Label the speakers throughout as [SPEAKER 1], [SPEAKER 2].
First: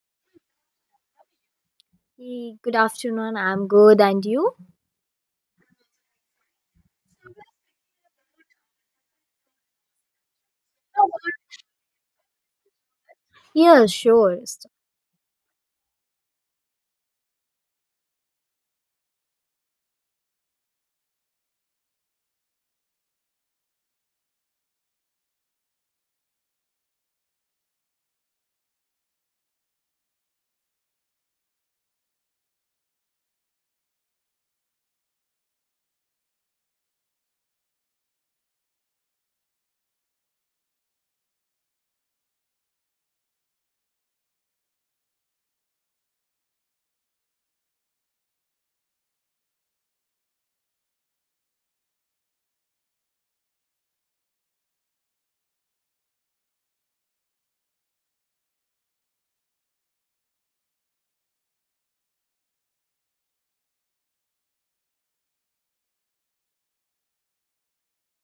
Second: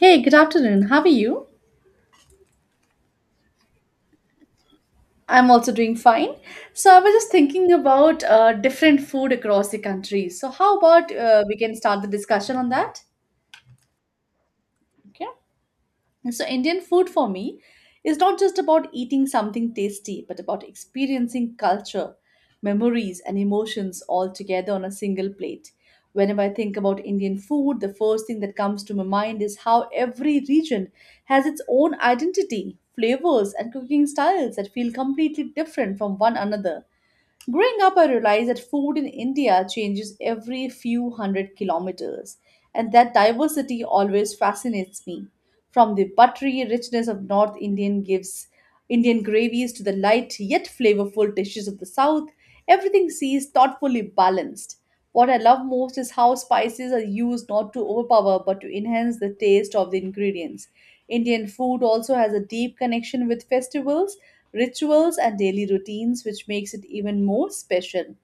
[SPEAKER 1] Hey, good afternoon. How are you?
[SPEAKER 2] Hey, good afternoon. I'm good. And you?
[SPEAKER 1] I'm also doing fine. So I was just thinking about different food across the country. So how about we can start the discussion on that?
[SPEAKER 2] Yeah, sure. So,
[SPEAKER 1] Okay. So, Indian food for me is not just about eating something tasty, but about experiencing culture, memories, and emotions all together on a single plate. Whenever I think about Indian food, the first thing that comes to my mind is how every region has its own identity, flavors, and cooking styles that feel completely different from one another. Growing up, I realized that food in India changes every few hundred kilometers, and that diversity always fascinates me. From the buttery richness of North Indian gives Indian gravies to the light yet flavorful dishes of the South, everything seems thoughtfully balanced. What I love most is how spices are used not to overpower but to enhance the taste of the ingredients. Indian food also has a deep connection with festivals rituals, and daily routines, which makes it even more special.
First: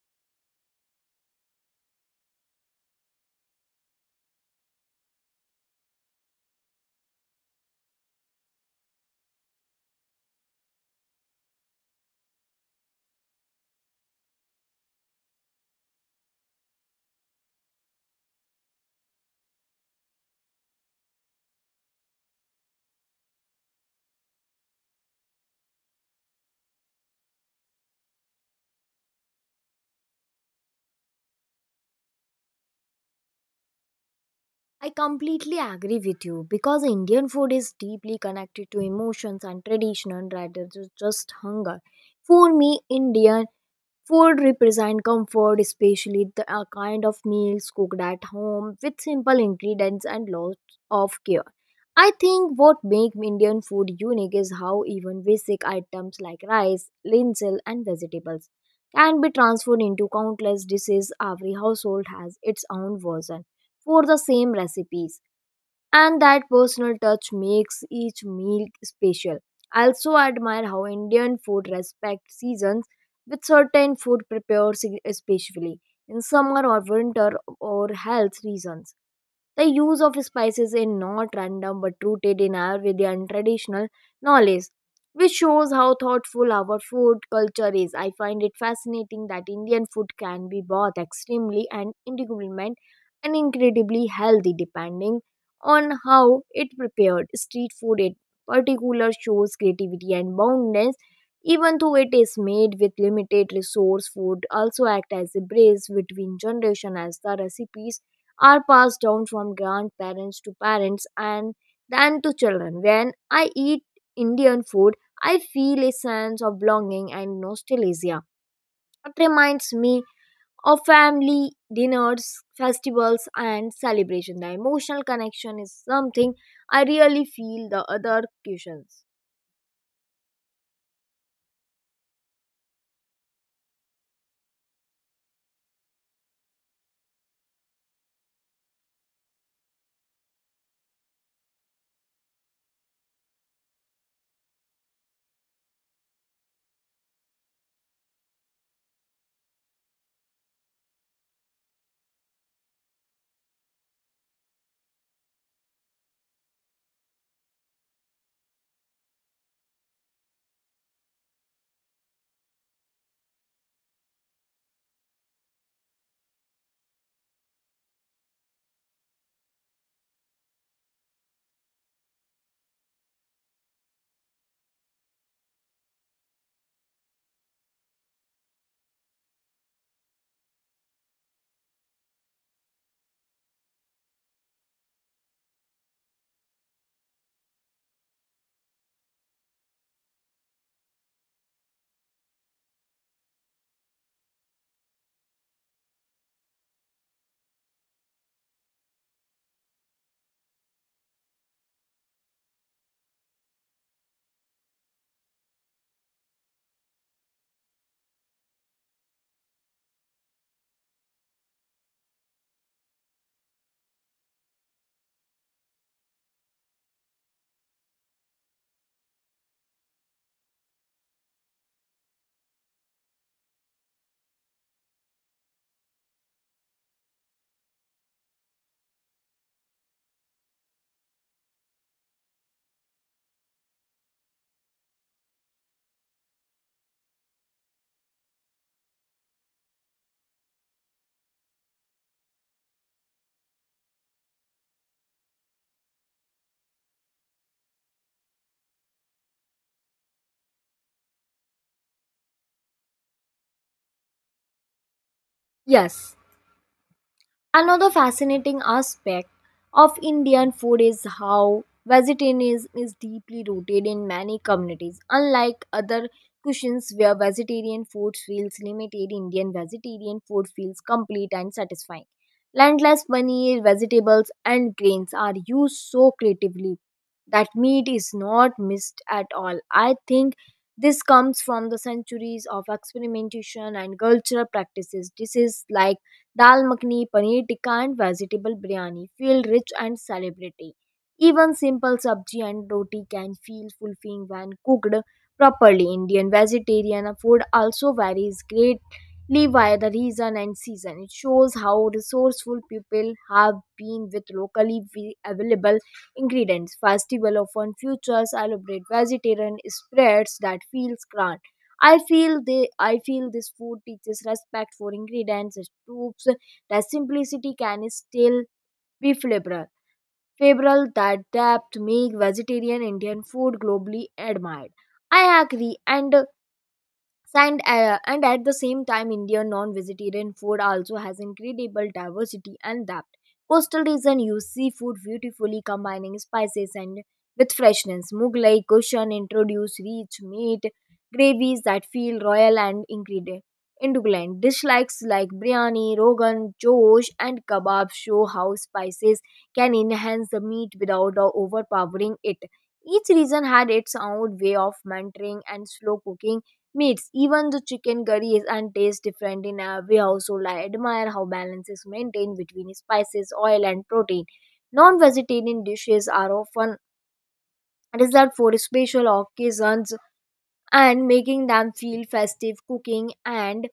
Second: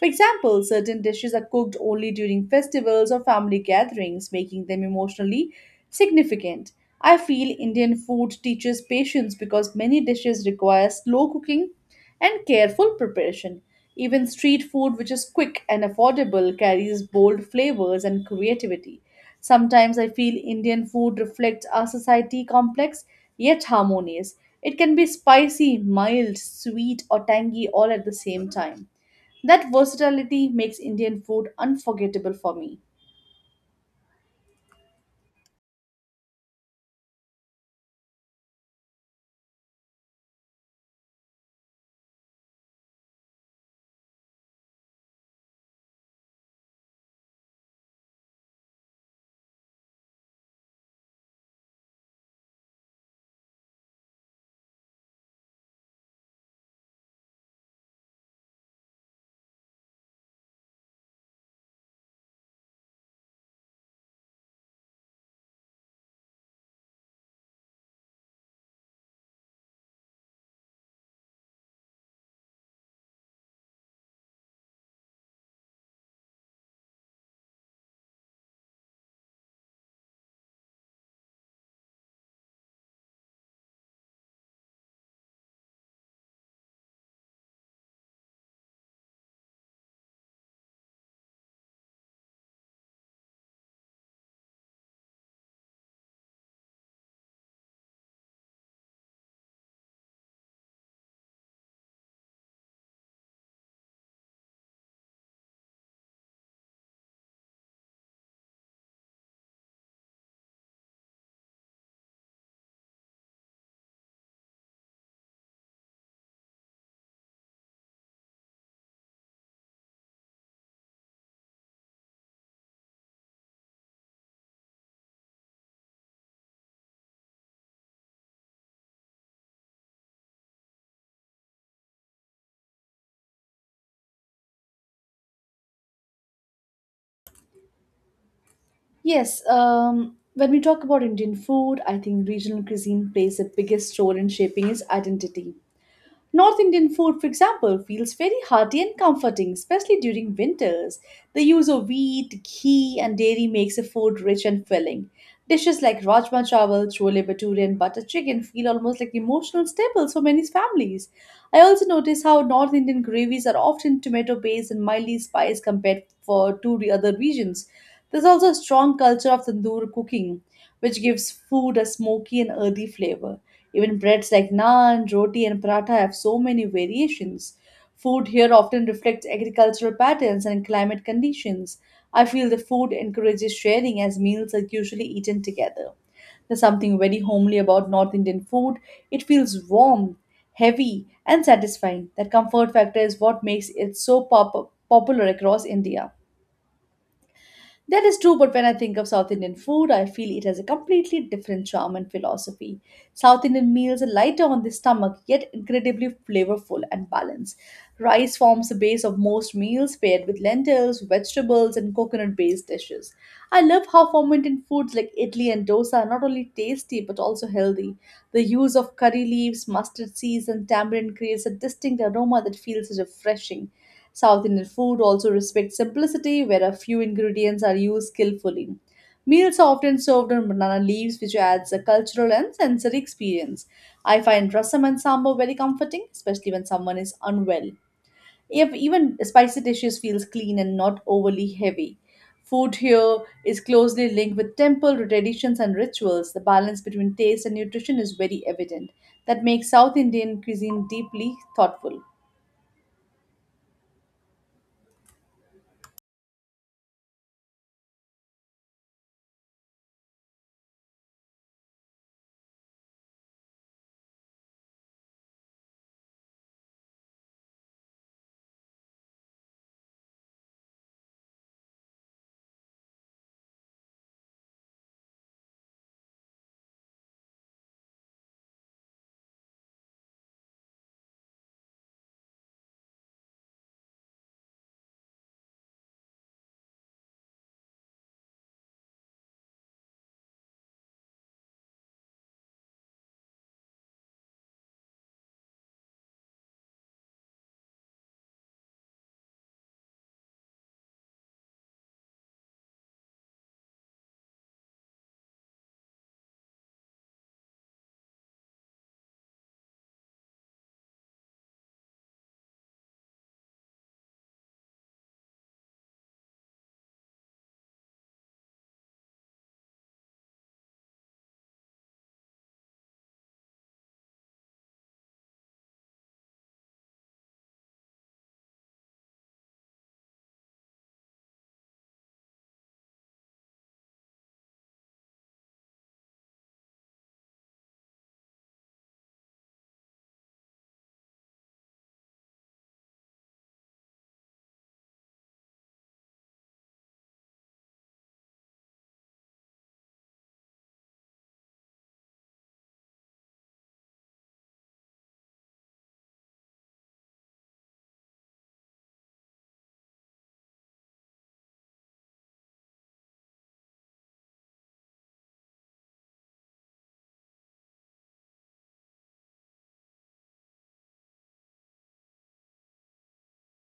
[SPEAKER 1] For example, certain dishes are cooked only during festivals or family gatherings, making them emotionally significant. I feel Indian food teaches patience because many dishes require slow cooking and careful preparation. Even street food, which is quick and affordable, carries bold flavors and creativity. Sometimes I feel Indian food reflects our society complex yet harmonious. It can be spicy, mild, sweet, or tangy all at the same time. That versatility makes Indian food unforgettable for me.
[SPEAKER 2] I completely agree with you because Indian food is deeply connected to emotions and tradition rather than just hunger. For me, Indian Food represents comfort, especially the kind of meals cooked at home with simple ingredients and lots of care. I think what makes Indian food unique is how even basic items like rice, linseed, and vegetables can be transformed into countless dishes. Every household has its own version for the same recipes, and that personal touch makes each meal special. I also admire how Indian food respects seasons, with certain food prepared especially in summer or winter or health reasons. The use of spices is not random but rooted in Ayurvedic traditional knowledge, which shows how thoughtful our food culture is. I find it fascinating that Indian food can be both extremely and incredibly healthy depending on how it prepared. Street food in particular shows creativity and boundness even though it is made with limited resource. Food also act as a bridge between generation as the recipes are passed down from grandparents to parents and then to children. When I eat Indian food, I feel a sense of belonging and nostalgia. It reminds me or family dinners, festivals, and celebration. The emotional connection is something I really feel the other cushions.
[SPEAKER 1] Yes, when we talk about Indian food, I think regional cuisine plays the biggest role in shaping its identity. North Indian food, for example, feels very hearty and comforting, especially during winters. The use of wheat, ghee, and dairy makes a food rich and filling. Dishes like rajma chawal, chole bhature, and butter chicken feel almost like emotional staples for many families. I also notice how North Indian gravies are often tomato based and mildly spiced compared for to the other regions. There's also a strong culture of tandoor cooking which gives food a smoky and earthy flavor. Even breads like naan, roti, and paratha have so many variations. Food here often reflects agricultural patterns and climate conditions. I feel the food encourages sharing as meals are usually eaten together. There's something very homely about North Indian food. It feels warm, heavy, and satisfying. That comfort factor is what makes it so popular across India. That is true, but when I think of South Indian food, I feel it has a completely different charm and philosophy. South Indian meals are lighter on the stomach, yet incredibly flavorful and balanced. Rice forms the base of most meals, paired with lentils, vegetables, and coconut based dishes. I love how fermented foods like idli and dosa are not only tasty but also healthy. The use of curry leaves, mustard seeds, and tamarind creates a distinct aroma that feels refreshing. South Indian food also respects simplicity, where a few ingredients are used skillfully. Meals are often served on banana leaves, which adds a cultural and sensory experience. I find rasam and sambar very comforting, especially when someone is unwell. If even spicy dishes feels clean and not overly heavy. Food here is closely linked with temple traditions and rituals. The balance between taste and nutrition is very evident. That makes South Indian cuisine deeply thoughtful.
[SPEAKER 2] Yes, another fascinating aspect of Indian food is how vegetarianism is deeply rooted in many communities. Unlike other cuisines where vegetarian food feels limited, Indian vegetarian food feels complete and satisfying. Landless paneer, vegetables, and grains are used so creatively that meat is not missed at all. I think this comes from the centuries of experimentation and cultural practices. This is like dal makhani, paneer tikka, and vegetable biryani feel rich and celebratory. Even simple sabji and roti can feel fulfilling when cooked properly. Indian vegetarian food also varies greatly by the region and season. It shows how resourceful people have been with locally available ingredients. Festival often features elaborate vegetarian spreads that feels grand. I feel this food teaches respect for ingredients, its proofs that simplicity can still be flavorful. Favorable that depth make vegetarian Indian food globally admired. I agree, and at the same time Indian non-vegetarian food also has incredible diversity and depth. Coastal region use seafood beautifully combining spices and with freshness. Mughlai cuisine introduce rich meat gravies that feel royal and ingredient indulgent. Dislikes like biryani, rogan josh, and kebab show how spices can enhance the meat without overpowering it. Each region had its own way of mentoring and slow cooking meats. Even the chicken curry is and tastes different in every household. I admire how balance is maintained between spices, oil, and protein. Non-vegetarian dishes are often reserved for special occasions and making them feel festive. Cooking and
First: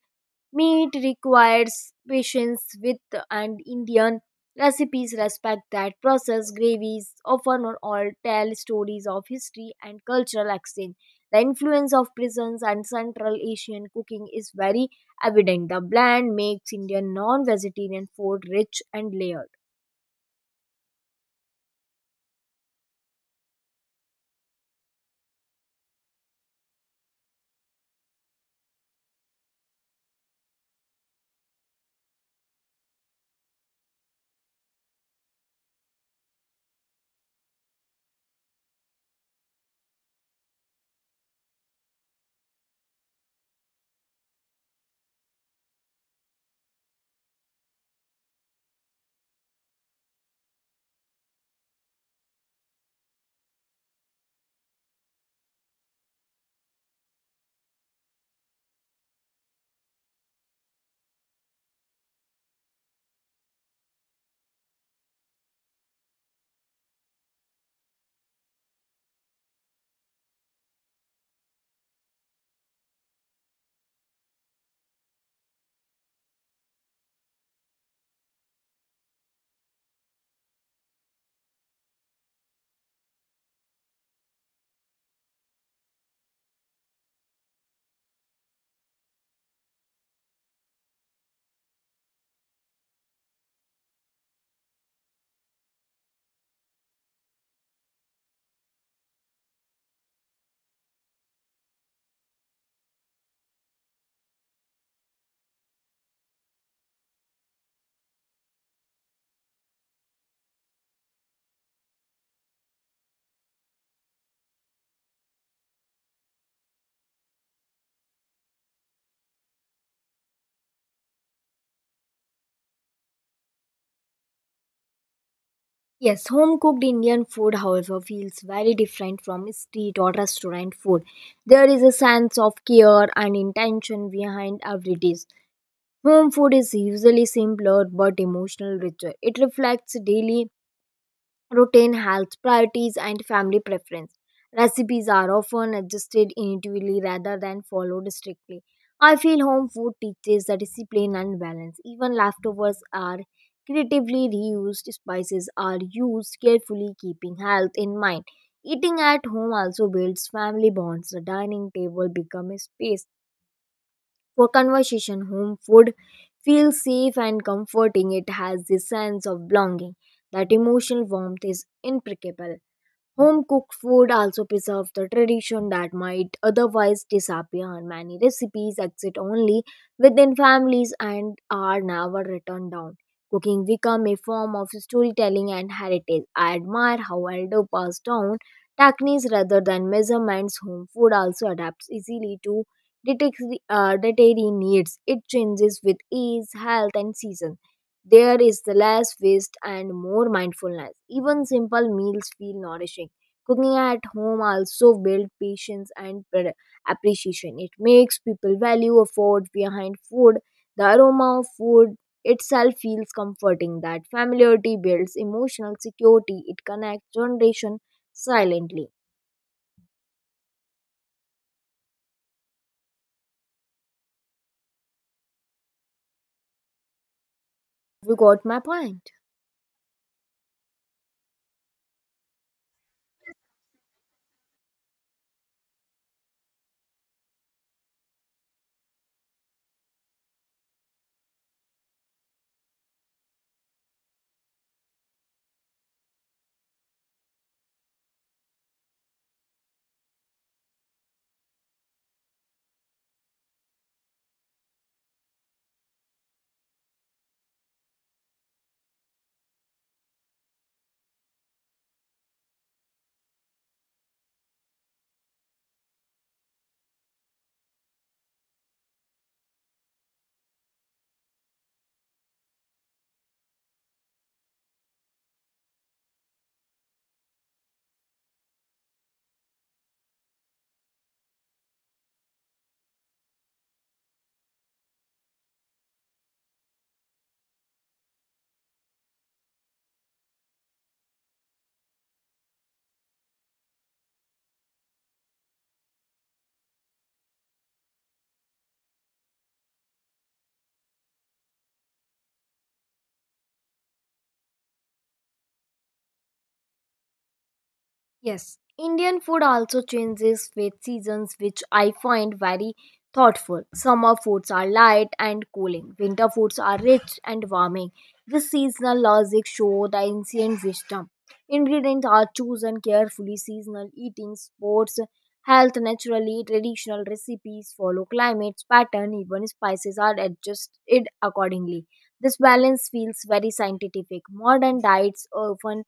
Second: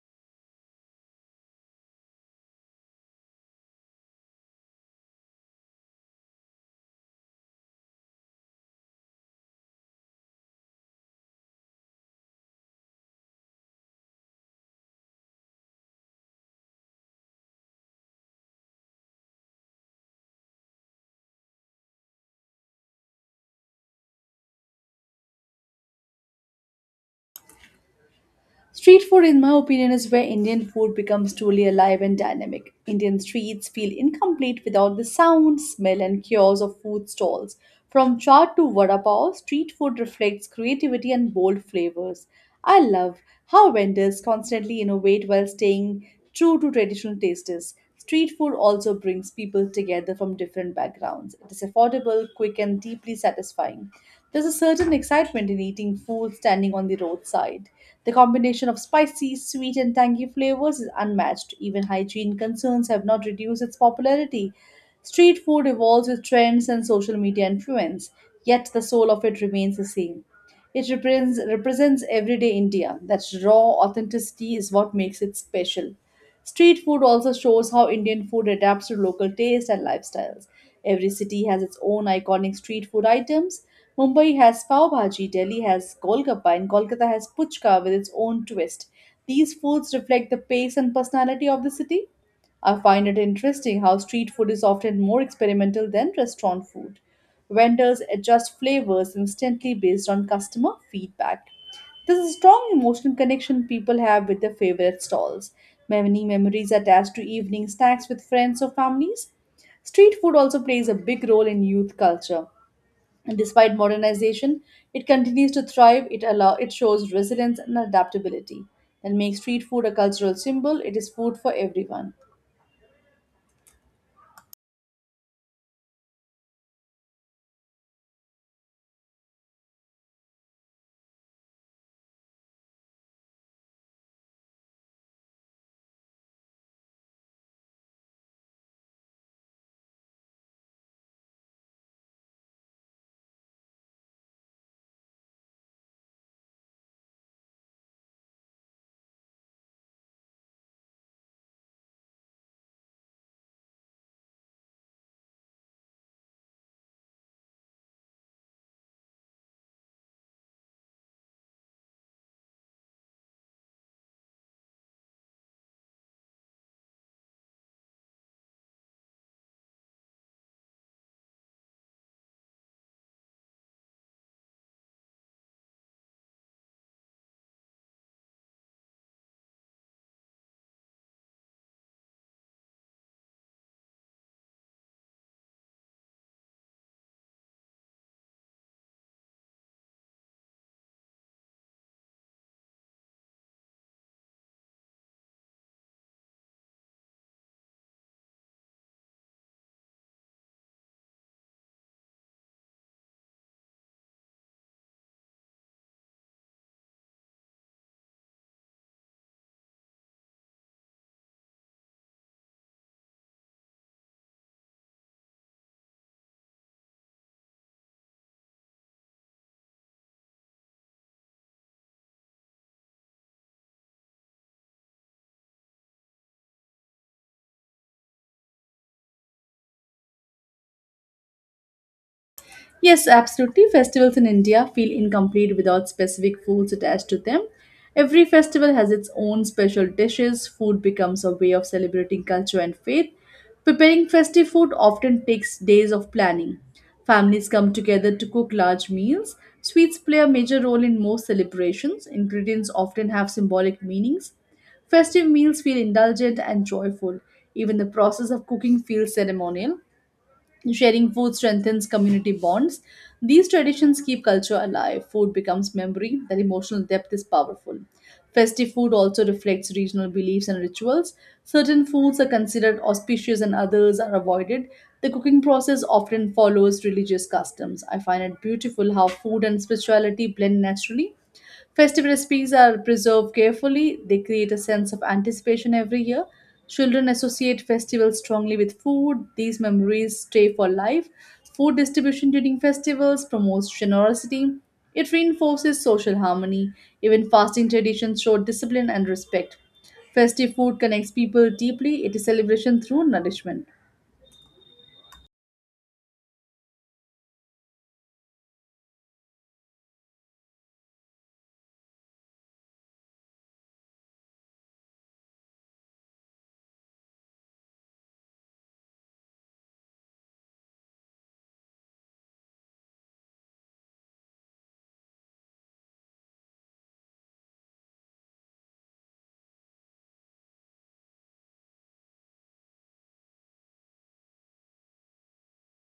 [SPEAKER 2] meat requires patience, with and Indian recipes respect that process. Gravies often or all tell stories of history and cultural exchange. The influence of prisons and Central Asian cooking is very evident. The blend makes Indian non-vegetarian food rich and layered.
[SPEAKER 1] Street food, in my opinion, is where Indian food becomes truly alive and dynamic. Indian streets feel incomplete without the sound, smell, and chaos of food stalls. From chaat to vada pav, street food reflects creativity and bold flavors. I love how vendors constantly innovate while staying true to traditional tastes. Street food also brings people together from different backgrounds. It is affordable, quick, and deeply satisfying. There's a certain excitement in eating food standing on the roadside. The combination of spicy, sweet, and tangy flavors is unmatched. Even hygiene concerns have not reduced its popularity. Street food evolves with trends and social media influence, yet the soul of it remains the same. It represents everyday India. That's raw authenticity is what makes it special. Street food also shows how Indian food adapts to local taste and lifestyles. Every city has its own iconic street food items. Mumbai has pav bhaji, Delhi has golgappa, and Kolkata has puchka with its own twist. These foods reflect the pace and personality of the city. I find it interesting how street food is often more experimental than restaurant food. Vendors adjust flavors instantly based on customer feedback. There's a strong emotional connection people have with their favorite stalls. Many memories attached to evening snacks with friends or families. Street food also plays a big role in youth culture. And despite modernization, it continues to thrive. It allow it shows resilience and adaptability and makes street food a cultural symbol. It is food for everyone.
[SPEAKER 2] Yes, home cooked Indian food, however, feels very different from street or restaurant food. There is a sense of care and intention behind every dish. Home food is usually simpler but emotional richer. It reflects daily routine, health priorities, and family preference. Recipes are often adjusted individually rather than followed strictly. I feel home food teaches the discipline and balance. Even leftovers are creatively reused, spices are used carefully, keeping health in mind. Eating at home also builds family bonds. The dining table becomes a space for conversation. Home food feels safe and comforting. It has the sense of belonging. That emotional warmth is impeccable. Home cooked food also preserves the tradition that might otherwise disappear. Many recipes exist only within families and are never written down. Cooking become a form of storytelling and heritage. I admire how elders pass down techniques rather than measurements. Home food also adapts easily to dietary needs. It changes with age, health, and season. There is the less waste and more mindfulness. Even simple meals feel nourishing. Cooking at home also builds patience and appreciation. It makes people value effort behind food. The aroma of food itself feels comforting. That familiarity builds emotional security. It connects generation silently. You got my point.
[SPEAKER 1] Yes, absolutely. Festivals in India feel incomplete without specific foods attached to them. Every festival has its own special dishes. Food becomes a way of celebrating culture and faith. Preparing festive food often takes days of planning. Families come together to cook large meals. Sweets play a major role in most celebrations. Ingredients often have symbolic meanings. Festive meals feel indulgent and joyful. Even the process of cooking feels ceremonial. Sharing food strengthens community bonds. These traditions keep culture alive. Food becomes memory, that emotional depth is powerful. Festive food also reflects regional beliefs and rituals. Certain foods are considered auspicious and others are avoided. The cooking process often follows religious customs. I find it beautiful how food and spirituality blend naturally. Festive recipes are preserved carefully, they create a sense of anticipation every year. Children associate festivals strongly with food, these memories stay for life. Food distribution during festivals promotes generosity, it reinforces social harmony. Even fasting traditions show discipline and respect. Festive food connects people deeply, it is celebration through nourishment.
[SPEAKER 2] Yes, Indian food also changes with seasons, which I find very thoughtful. Summer foods are light and cooling, winter foods are rich and warming. This seasonal logic shows the ancient wisdom. Ingredients are chosen carefully, seasonal eating, sports, health naturally, traditional recipes follow climates, pattern, even spices are adjusted accordingly. This balance feels very scientific. Modern diets often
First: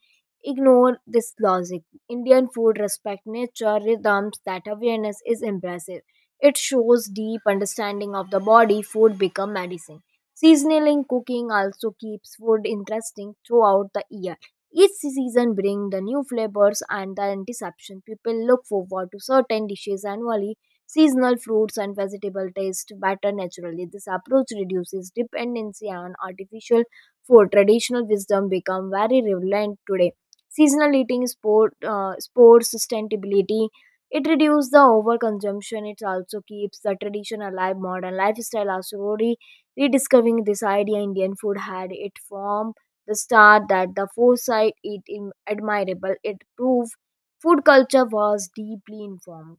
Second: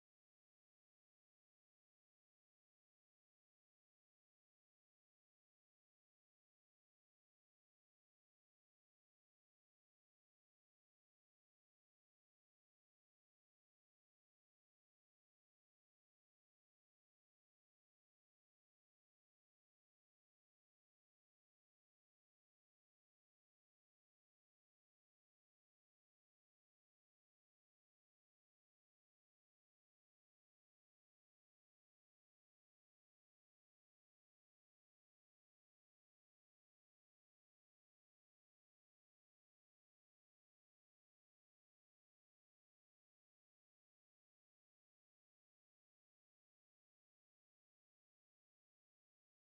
[SPEAKER 2] ignore this logic. Indian food respects nature rhythms. That awareness is impressive. It shows deep understanding of the body. Food become medicine. Seasonal in cooking also keeps food interesting throughout the year. Each season brings the new flavors and the anticipation. People look forward to certain dishes annually. Seasonal fruits and vegetable taste better naturally. This approach reduces dependency on artificial food. Traditional wisdom become very relevant today. Seasonal eating, sports sustainability. It reduces the overconsumption. It also keeps the tradition alive. Modern lifestyle are slowly rediscovering this idea. Indian food had it from the start. That the foresight it admirable. It proved food culture was deeply informed.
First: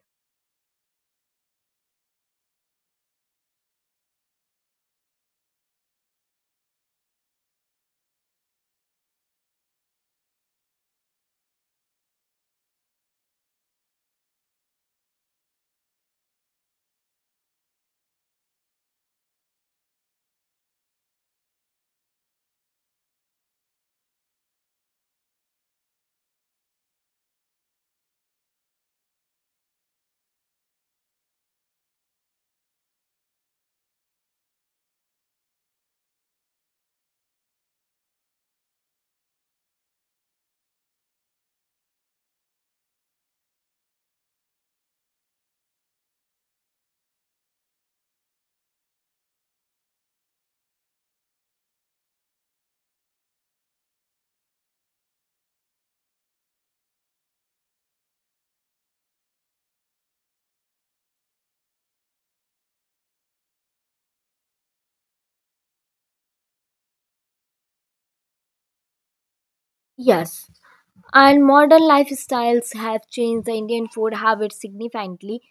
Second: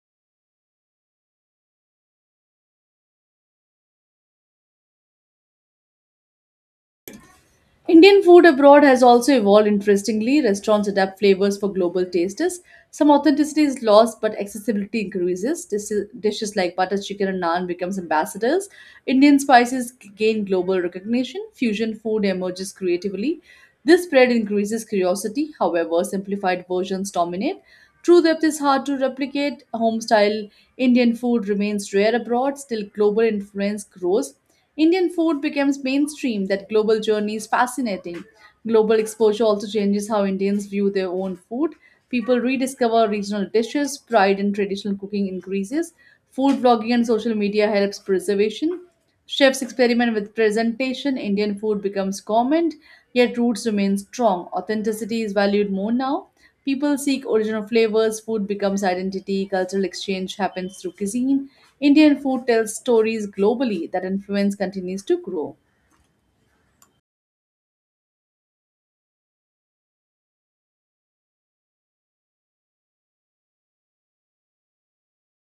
[SPEAKER 1] Indian food abroad has also evolved interestingly. Restaurants adapt flavors for global tastes. Some authenticity is lost, but accessibility increases. Dishes like butter chicken and naan becomes ambassadors. Indian spices gain global recognition. Fusion food emerges creatively. This spread increases curiosity. However, simplified versions dominate. True depth is hard to replicate. Home style Indian food remains rare abroad. Still, global influence grows. Indian food becomes mainstream, that global journey is fascinating. Global exposure also changes how Indians view their own food. People rediscover regional dishes, pride in traditional cooking increases, food blogging and social media helps preservation. Chefs experiment with presentation, Indian food becomes common, yet roots remain strong. Authenticity is valued more now. People seek original flavors, food becomes identity, cultural exchange happens through cuisine. Indian food tells stories globally that influence continues to grow.
[SPEAKER 2] Yes, and modern lifestyles have changed the Indian food habits significantly.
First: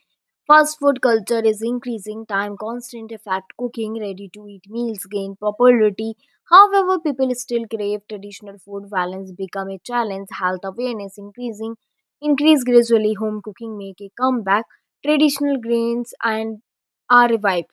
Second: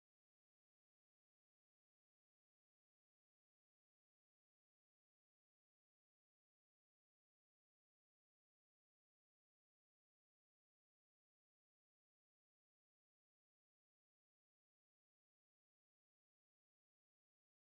[SPEAKER 2] Fast food culture is increasing. Time constant effect cooking, ready to eat meals gain popularity. However, people still crave traditional food. Balance become a challenge. Health awareness increase gradually. Home cooking make a comeback. Traditional grains and are revived.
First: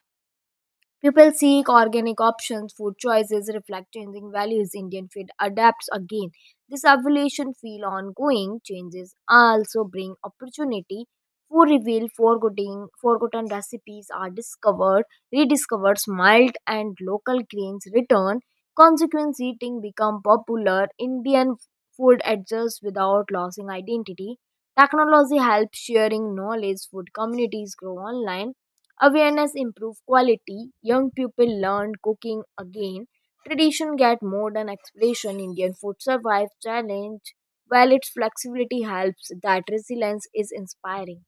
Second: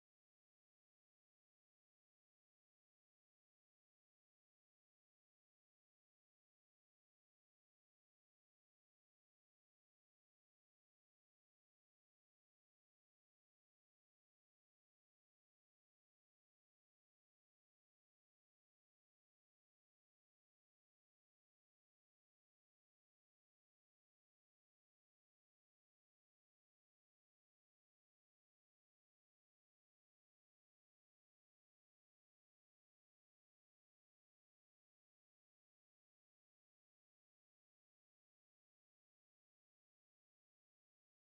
[SPEAKER 2] People seek organic options, food choices reflect changing values, Indian food adapts again. This evolution feel ongoing. Changes also bring opportunity for reveal forgotten recipes are rediscovered, mild and local grains return. Consequence eating become popular. Indian food adjusts without losing identity. Technology helps sharing knowledge. Food communities grow online. Awareness improve quality. Young people learn cooking again. Tradition get modern expression. Indian food survive challenge. While its flexibility helps, that resilience is inspiring.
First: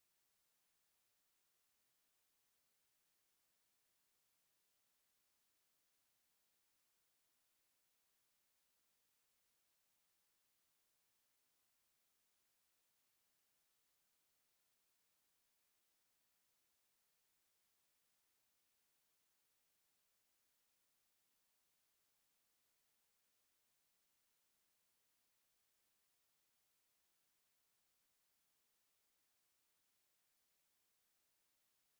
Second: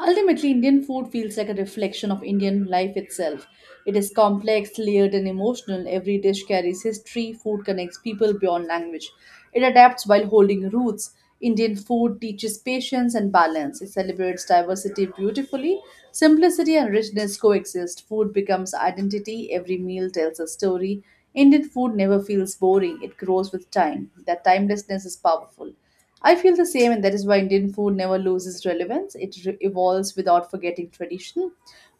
[SPEAKER 1] Ultimately, Indian food feels like a reflection of Indian life itself. It is complex, layered, and emotional. Every dish carries history. Food connects people beyond language. It adapts while holding roots. Indian food teaches patience and balance. It celebrates diversity beautifully. Simplicity and richness coexist. Food becomes identity. Every meal tells a story. Indian food never feels boring. It grows with time. That timelessness is powerful. I feel the same, and that is why Indian food never loses relevance. Evolves without forgetting tradition.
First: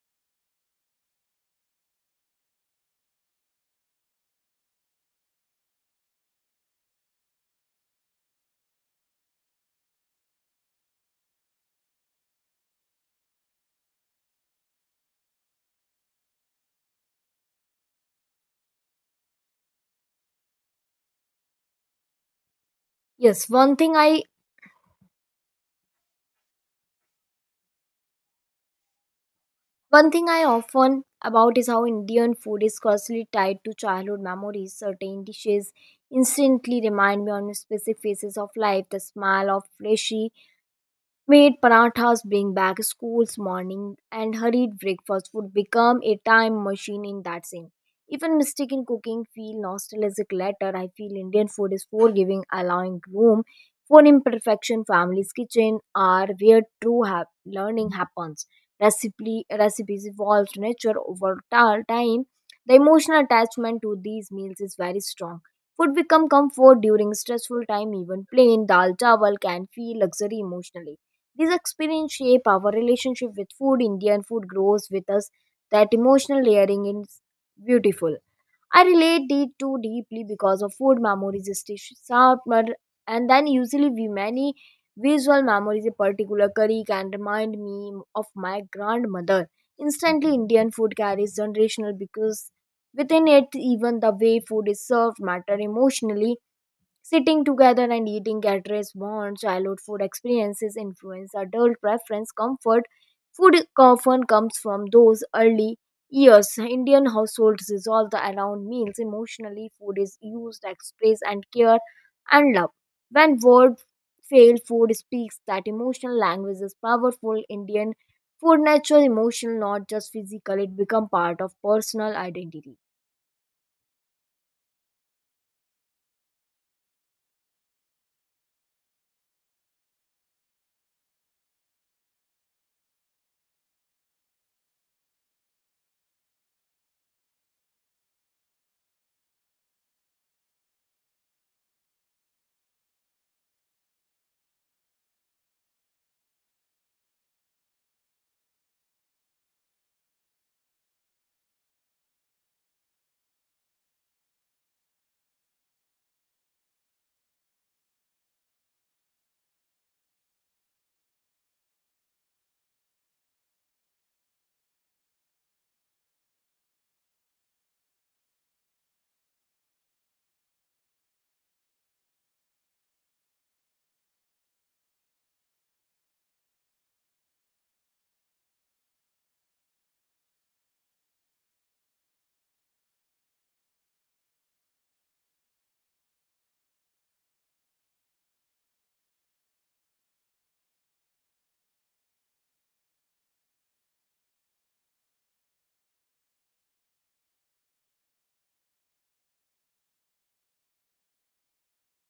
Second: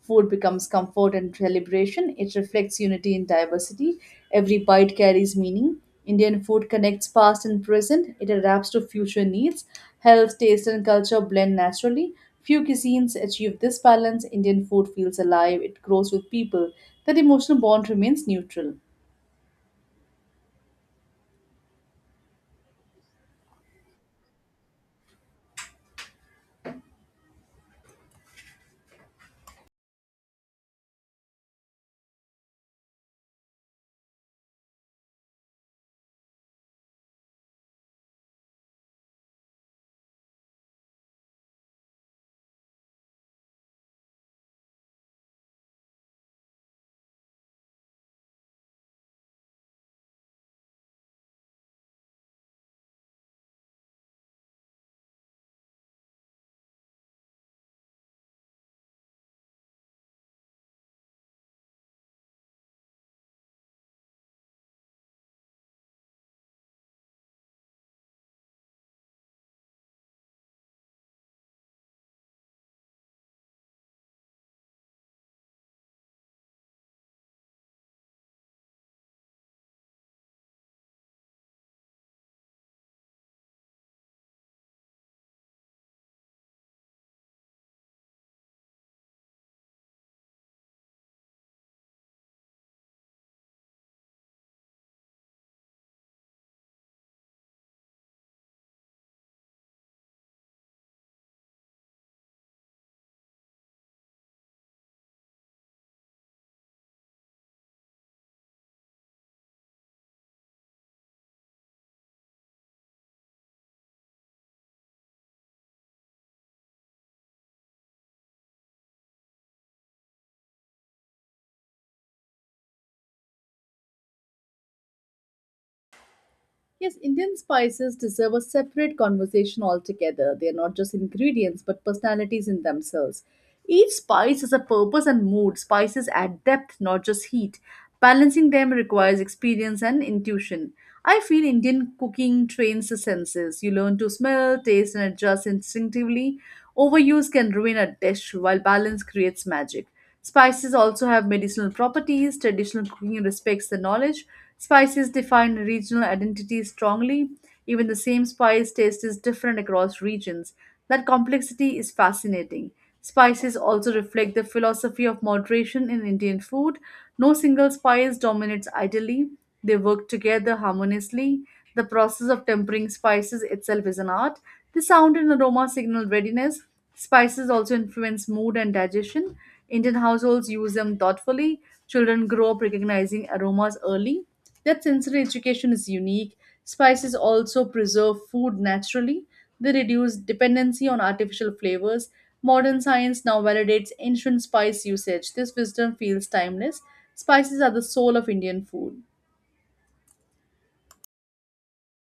[SPEAKER 1] Food becomes comfort and celebration. It reflects unity in diversity. Every bite carries meaning. Indian food connects past and present. It adapts to future needs. Health, taste, and culture blend naturally. Few cuisines achieve this balance. Indian food feels alive. It grows with people. That emotional bond remains neutral.
[SPEAKER 2] Yes, one thing I often about is how Indian food is closely tied to childhood memories. Certain dishes instantly remind me on specific phases of life. The smell of fleshy made parathas bring back school's morning, and hurried breakfast would become a time machine in that scene. Even mistaken cooking feel nostalgic later. I feel Indian food is forgiving, allowing room for imperfection. Families' kitchen are where true learning happens. Recipes evolve to nature over time. The emotional attachment to these meals is very strong. Food become comfort during stressful time. Even plain dal chawal can feel luxury emotionally. These experience shape our relationship with food. Indian food grows with us. That emotional layering is beautiful. I relate it too deeply because of food memories, summer, and then usually we many visual memories. A particular curry can remind me of my grandmother. Instantly, Indian food carries generational because within it, even the way food is served matter emotionally. Sitting together and eating at restaurants, childhood food experiences influence adult preference. Comfort food often comes from those early years. Indian households resolve the around meals. Emotionally, food is used to express and care and love. When words fail, food speaks. That emotional language is powerful. Indian food natural emotional, not just physical. It become part of personal identity.
[SPEAKER 1] Yes, Indian spices deserve a separate conversation altogether. They are not just ingredients, but personalities in themselves. Each spice has a purpose and mood. Spices add depth, not just heat. Balancing them requires experience and intuition. I feel Indian cooking trains the senses. You learn to smell, taste, and adjust instinctively. Overuse can ruin a dish, while balance creates magic. Spices also have medicinal properties. Traditional cooking respects the knowledge. Spices define regional identity strongly. Even the same spice taste is different across regions. That complexity is fascinating. Spices also reflect the philosophy of moderation in Indian food. No single spice dominates ideally, they work together harmoniously. The process of tempering spices itself is an art. The sound and aroma signal readiness, Spices also influence mood and digestion. Indian households use them thoughtfully. Children grow up recognizing aromas early. That sensory education is unique. Spices also preserve food naturally. They reduce dependency on artificial flavors. Modern science now validates ancient spice usage. This wisdom feels timeless. Spices are the soul of Indian food.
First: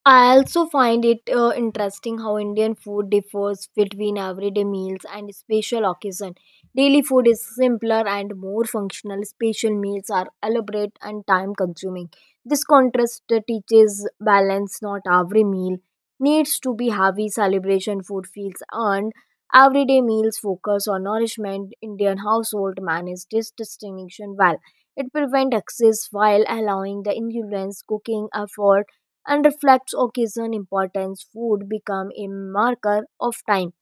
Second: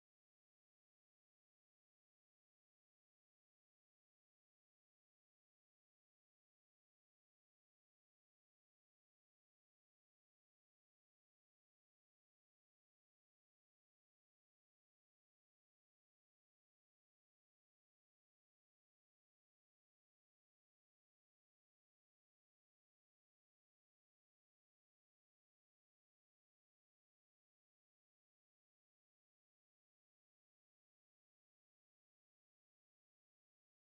[SPEAKER 2] I also find it interesting how Indian food differs between everyday meals and special occasion. Daily food is simpler and more functional. Special meals are elaborate and time consuming. This contrast teaches balance. Not every meal needs to be heavy. Celebration food feels earned. Everyday meals focus on nourishment. Indian household manage this distinction well. It prevents excess while allowing the influence cooking effort and reflects occasion importance would become a marker of time.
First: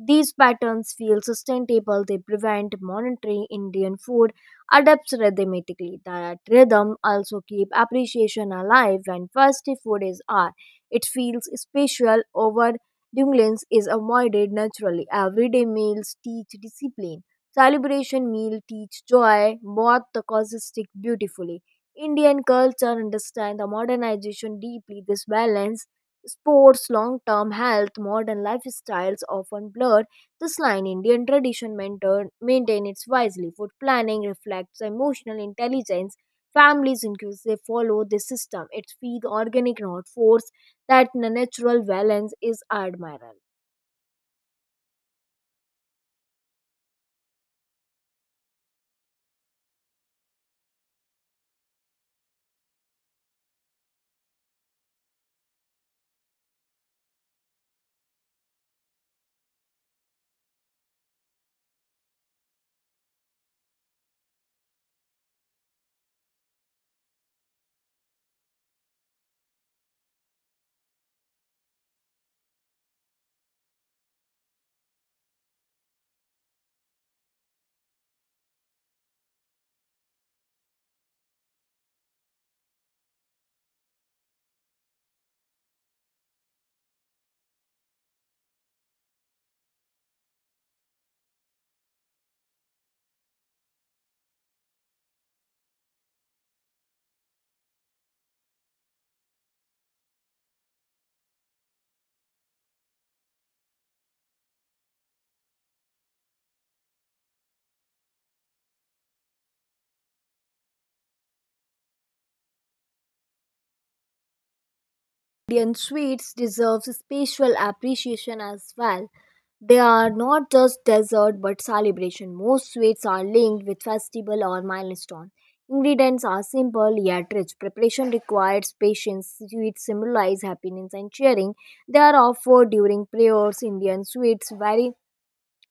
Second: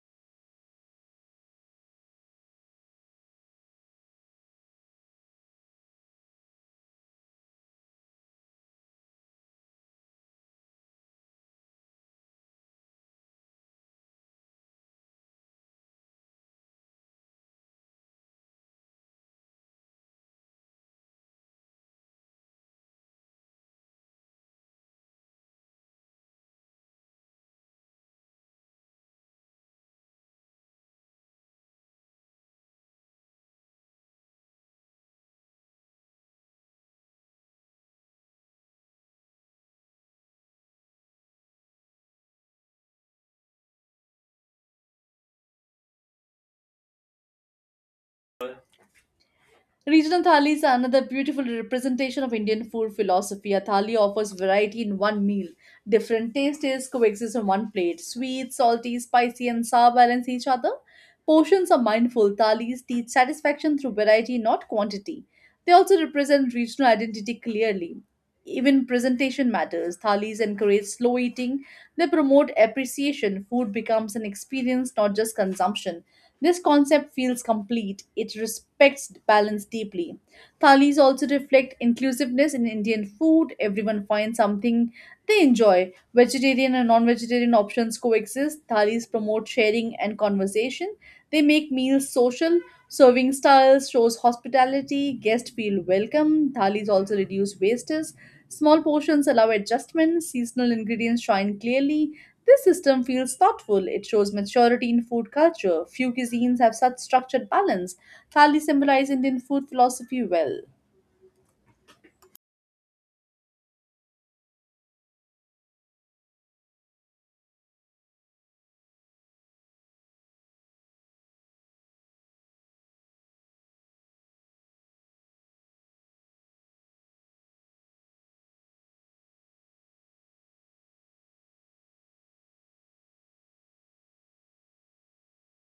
[SPEAKER 2] These patterns feel sustainable, they prevent monitoring. Indian food adapts rhythmically. That rhythm also keep appreciation alive when festive food is art. It feels special over. Dunglins is avoided naturally. Everyday meals teach discipline. Celebration meal teach joy, both the causes stick beautifully. Indian culture understand the modernization deeply. This balance sports, long term health, modern lifestyles often blurred this line. Indian tradition maintain it wisely. Food planning reflects emotional intelligence. Families inclusive follow this system. It feed organic, not force. That natural balance is admirable.
[SPEAKER 1] Regional thalis are another beautiful representation of Indian food philosophy. A thali offers variety in one meal. Different tastes coexist on one plate. Sweet, salty, spicy, and sour balance each other. Portions are mindful. Thalis teach satisfaction through variety, not quantity. They also represent regional identity clearly. Even presentation matters. Thalis encourage slow eating. They promote appreciation. Food becomes an experience, not just consumption. This concept feels complete. It respects balance deeply. Thalis also reflect inclusiveness in Indian food. Everyone finds something they enjoy. Vegetarian and non vegetarian options coexist. Thalis promote sharing and conversation. They make meals social. Serving styles shows hospitality, guests feel welcome, thalis also reduce wastage, small portions allow adjustment, seasonal ingredients shine clearly. This system feels thoughtful, it shows maturity in food culture. Few cuisines have such structured balance. Thali symbolize Indian food philosophy well.
[SPEAKER 2] Indian sweets deserves special appreciation as well. They are not just dessert but celebration. Most sweets are linked with festival or milestone. Ingredients are simple yet rich. Preparation requires patience. Sweets symbolize happiness and cheering. They are offered during prayers. Indian sweets vary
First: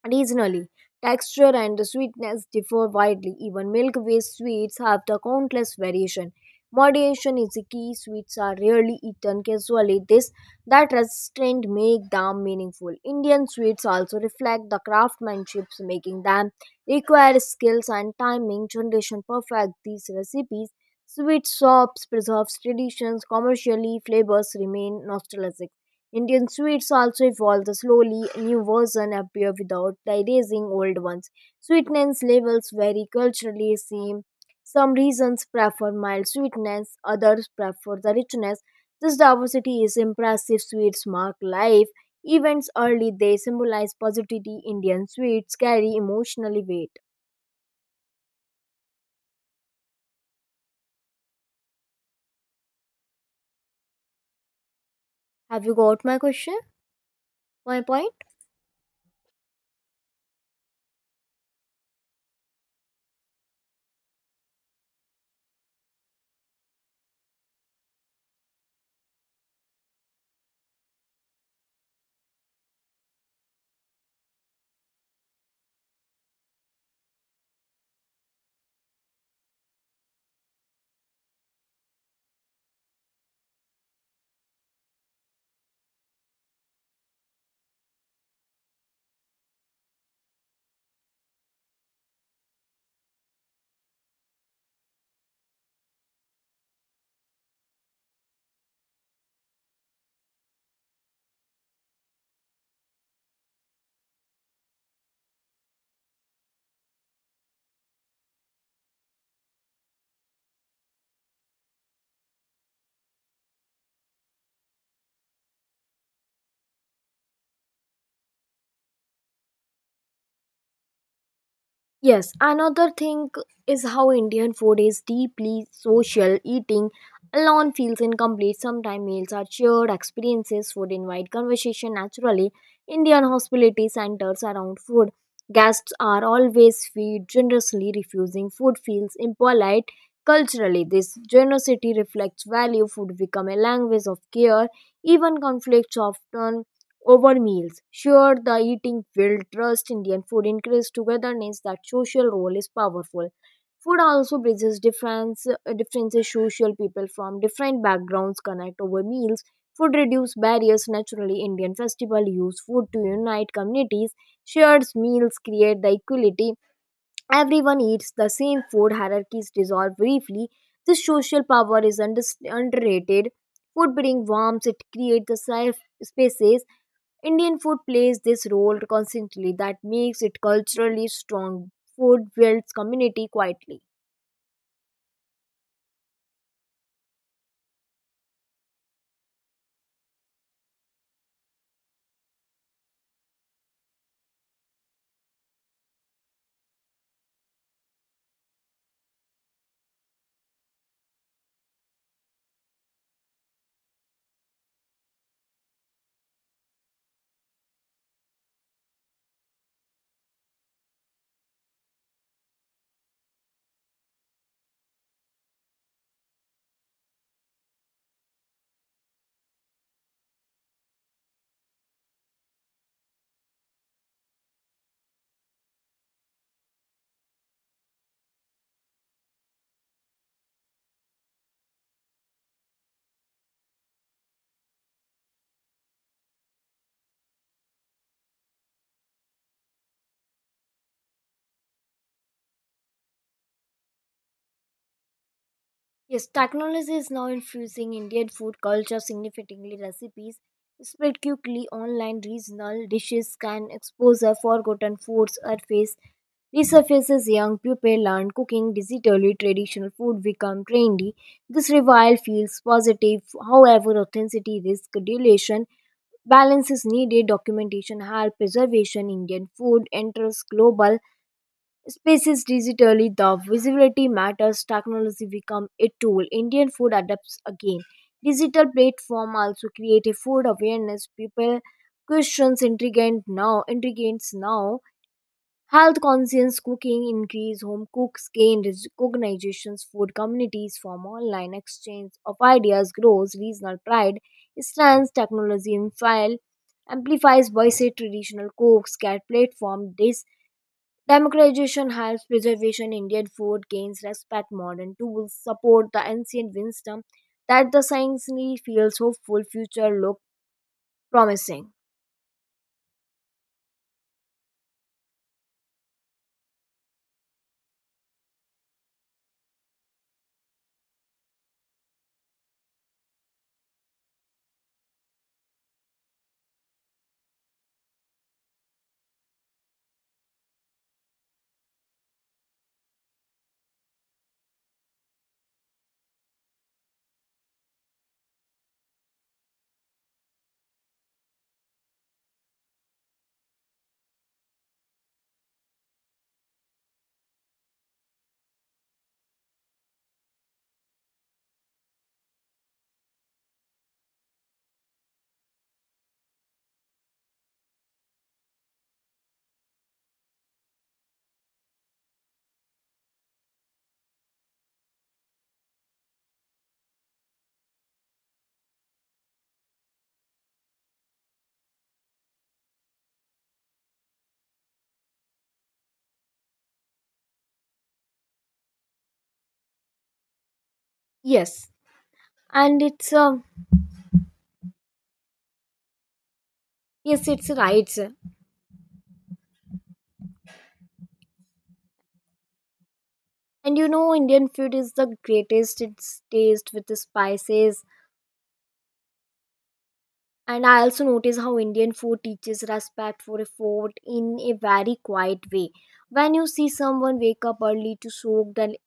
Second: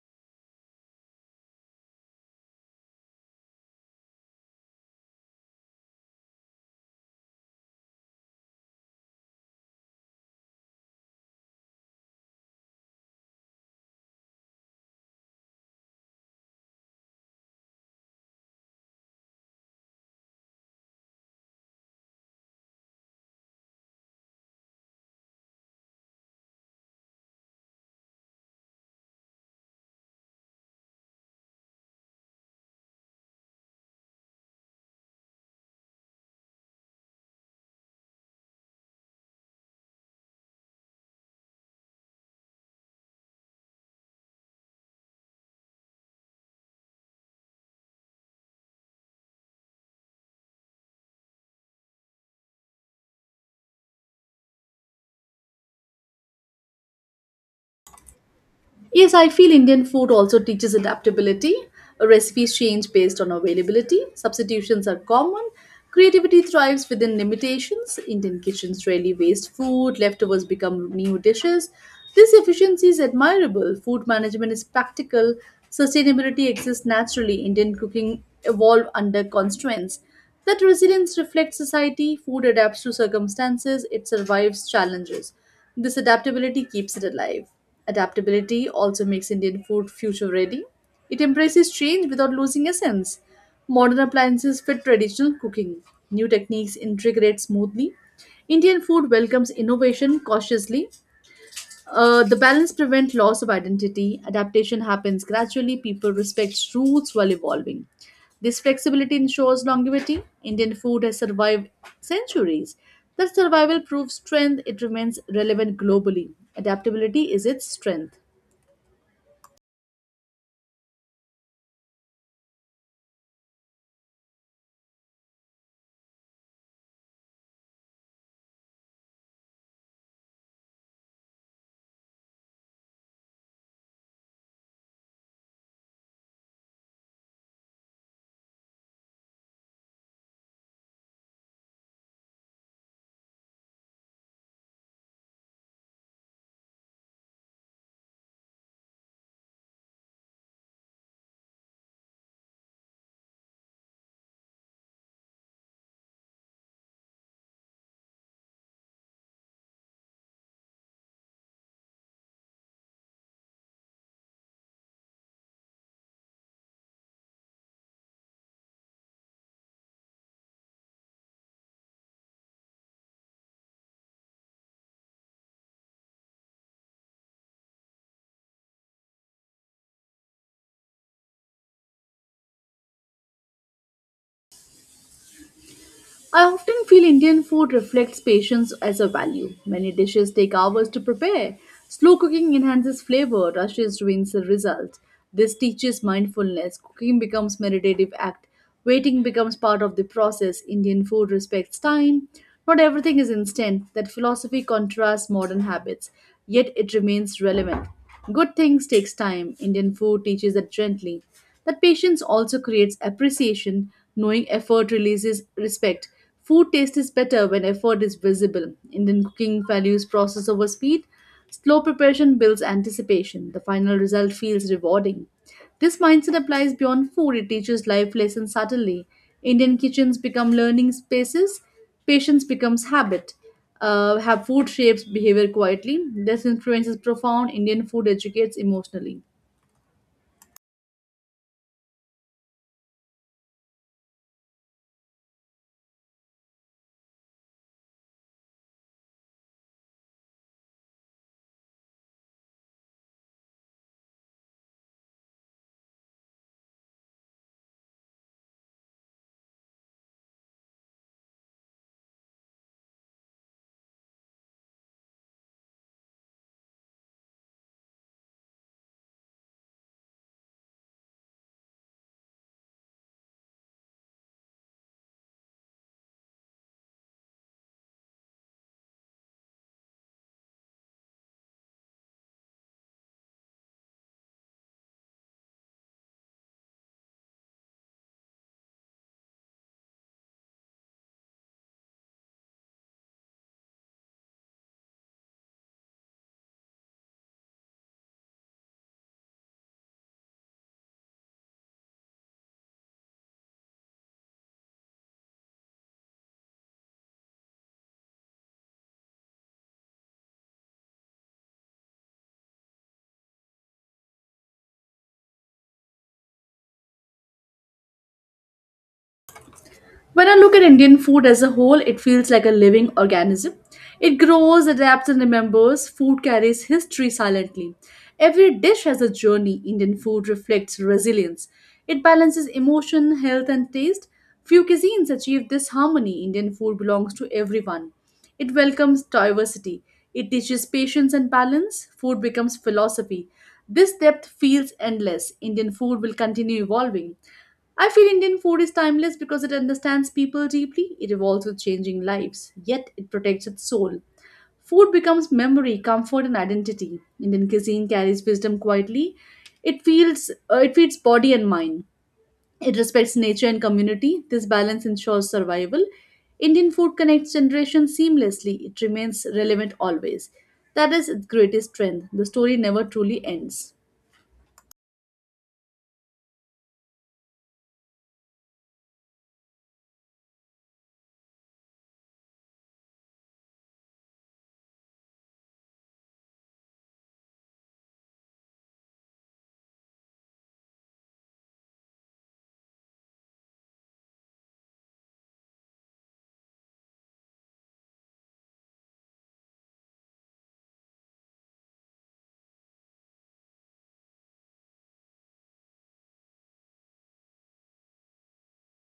[SPEAKER 2] regionally, texture and the sweetness differ widely. Even milk-based sweets have the countless variation. Moderation is the key. Sweets are rarely eaten casually. This that restraint make them meaningful. Indian sweets also reflect the craftsmanship, making them require skills and timing. Generation perfect these recipes. Sweet shops preserves traditions. Commercially, flavors remain nostalgic. Indian sweets also evolved slowly, new versions appear without erasing old ones. Sweetness levels vary culturally. Same. Some regions prefer mild sweetness, others prefer the richness. This diversity is impressive. Sweets mark life. Events early, they symbolize positivity. Indian sweets carry emotionally weight. Have you got my question? My point?
[SPEAKER 1] Yes, I feel Indian food also teaches adaptability. Recipes change based on availability, substitutions are common, creativity thrives within limitations, Indian kitchens rarely waste food, leftovers become new dishes. This efficiency is admirable. Food management is practical, sustainability exists naturally. Indian cooking evolved under constraints. That resilience reflects society, food adapts to circumstances, it survives challenges. This adaptability keeps it alive. Adaptability also makes Indian food future ready. It embraces change without losing essence. Modern appliances fit traditional cooking. New techniques integrate smoothly. Indian food welcomes innovation cautiously. The balance prevent loss of identity. Adaptation happens gradually. People respect roots while evolving. This flexibility ensures longevity. Indian food has survived centuries. That survival proves strength. It remains relevant globally. Adaptability is its strength.
[SPEAKER 2] Yes, another thing is how Indian food is deeply social. Eating alone feels incomplete. Sometimes meals are shared experiences. Food invite conversation naturally. Indian hospitality centers around food. Guests are always fed generously. Refusing food feels impolite culturally. This generosity reflects value. Food become a language of care. Even conflicts often over meals. Sure, the eating will trust Indian food increase togetherness. That social role is powerful. Food also bridges differences. Social people from different backgrounds connect over meals. Food reduce barriers naturally. Indian festival use food to unite communities. Shared meals create the equality. Everyone eats the same food. Hierarchies dissolve briefly. This social power is underrated. Food brings warmth. It creates the safe spaces. Indian food plays this role constantly, that makes it culturally strong. Food builds community quietly.
[SPEAKER 1] I often feel Indian food reflects patience as a value. Many dishes take hours to prepare. Slow cooking enhances flavor, rushes ruins the result. This teaches mindfulness. Cooking becomes meditative act. Waiting becomes part of the process. Indian food respects time. Not everything is instant. That philosophy contrasts modern habits, yet it remains relevant. Good things takes time. Indian food teaches that gently. That patience also creates appreciation, knowing effort releases respect. Food taste is better when effort is visible. Indian cooking values process over speed. Slow preparation builds anticipation. The final result feels rewarding. This mindset applies beyond food, it teaches life lessons subtly. Indian kitchens become learning spaces, patience becomes habit. Have food shapes behavior quietly. This influence is profound. Indian food educates emotionally.
[SPEAKER 2] Yes, technology is now infusing Indian food culture significantly. Recipes spread quickly online, regional dishes can expose a forgotten foods surface. Resurfaces young people learn cooking digitally, traditional food become trendy. This revival feels positive. However, authenticity risk dilution. Balance is needed. Documentation help preservation. Indian food enters global spaces digitally. The visibility matters. Technology become a tool. Indian food adapts again. Digital platform also create a food awareness. People questions intriguant now. Intriguants now Health conscious cooking increase, home cooks gain recognitions, food communities form online, exchange of ideas grows, regional pride strengths technology in file amplifies voice. Traditional cooks get platform. This democratization helps preservation. Indian food gains respect. Modern tools support the ancient wisdom. That the science need feels hopeful. Future look promising.
[SPEAKER 1] When I look at Indian food as a whole, it feels like a living organism. It grows, adapts, and remembers. Food carries history silently. Every dish has a journey. Indian food reflects resilience. It balances emotion, health, and taste. Few cuisines achieve this harmony. Indian food belongs to everyone. It welcomes diversity. It teaches patience and balance. Food becomes philosophy. This depth feels endless. Indian food will continue evolving. I feel Indian food is timeless because it understands people deeply, it evolves with changing lives, yet it protects its soul. Food becomes memory, comfort, and identity. Indian cuisine carries wisdom quietly. It feeds body and mind. It respects nature and community. This balance ensures survival. Indian food connects generations seamlessly. It remains relevant always. That is its greatest strength. The story never truly ends.
[SPEAKER 2] Yes, and it's yes, it's right. And you know, Indian food is the greatest. It's taste with the spices. And I also notice how Indian food teaches respect for effort in a very quiet way. When you see someone wake up early to soak the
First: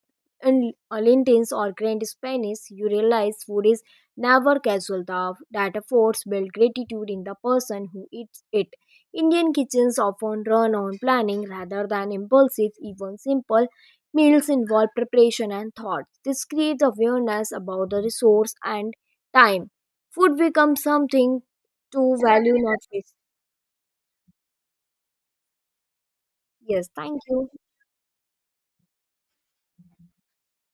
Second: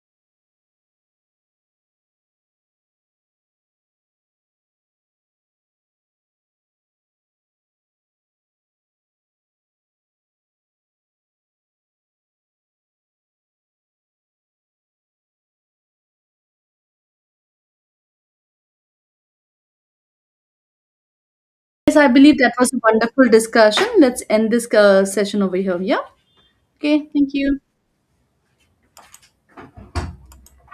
[SPEAKER 2] in Lentins or Grand Spanish, you realize food is never casual. That efforts build gratitude in the person who eats it. Indian kitchens often run on planning rather than impulsive, even simple meals involve preparation and thought. This creates awareness about the resource and time. Food becomes something
[SPEAKER 1] Yes, I
[SPEAKER 2] to
[SPEAKER 1] believe that
[SPEAKER 2] value,
[SPEAKER 1] was a
[SPEAKER 2] not waste.
[SPEAKER 1] wonderful discussion. Let's end this session over here. Yeah.
[SPEAKER 2] Yes,
[SPEAKER 1] Okay.
[SPEAKER 2] thank
[SPEAKER 1] Thank
[SPEAKER 2] you.
[SPEAKER 1] you.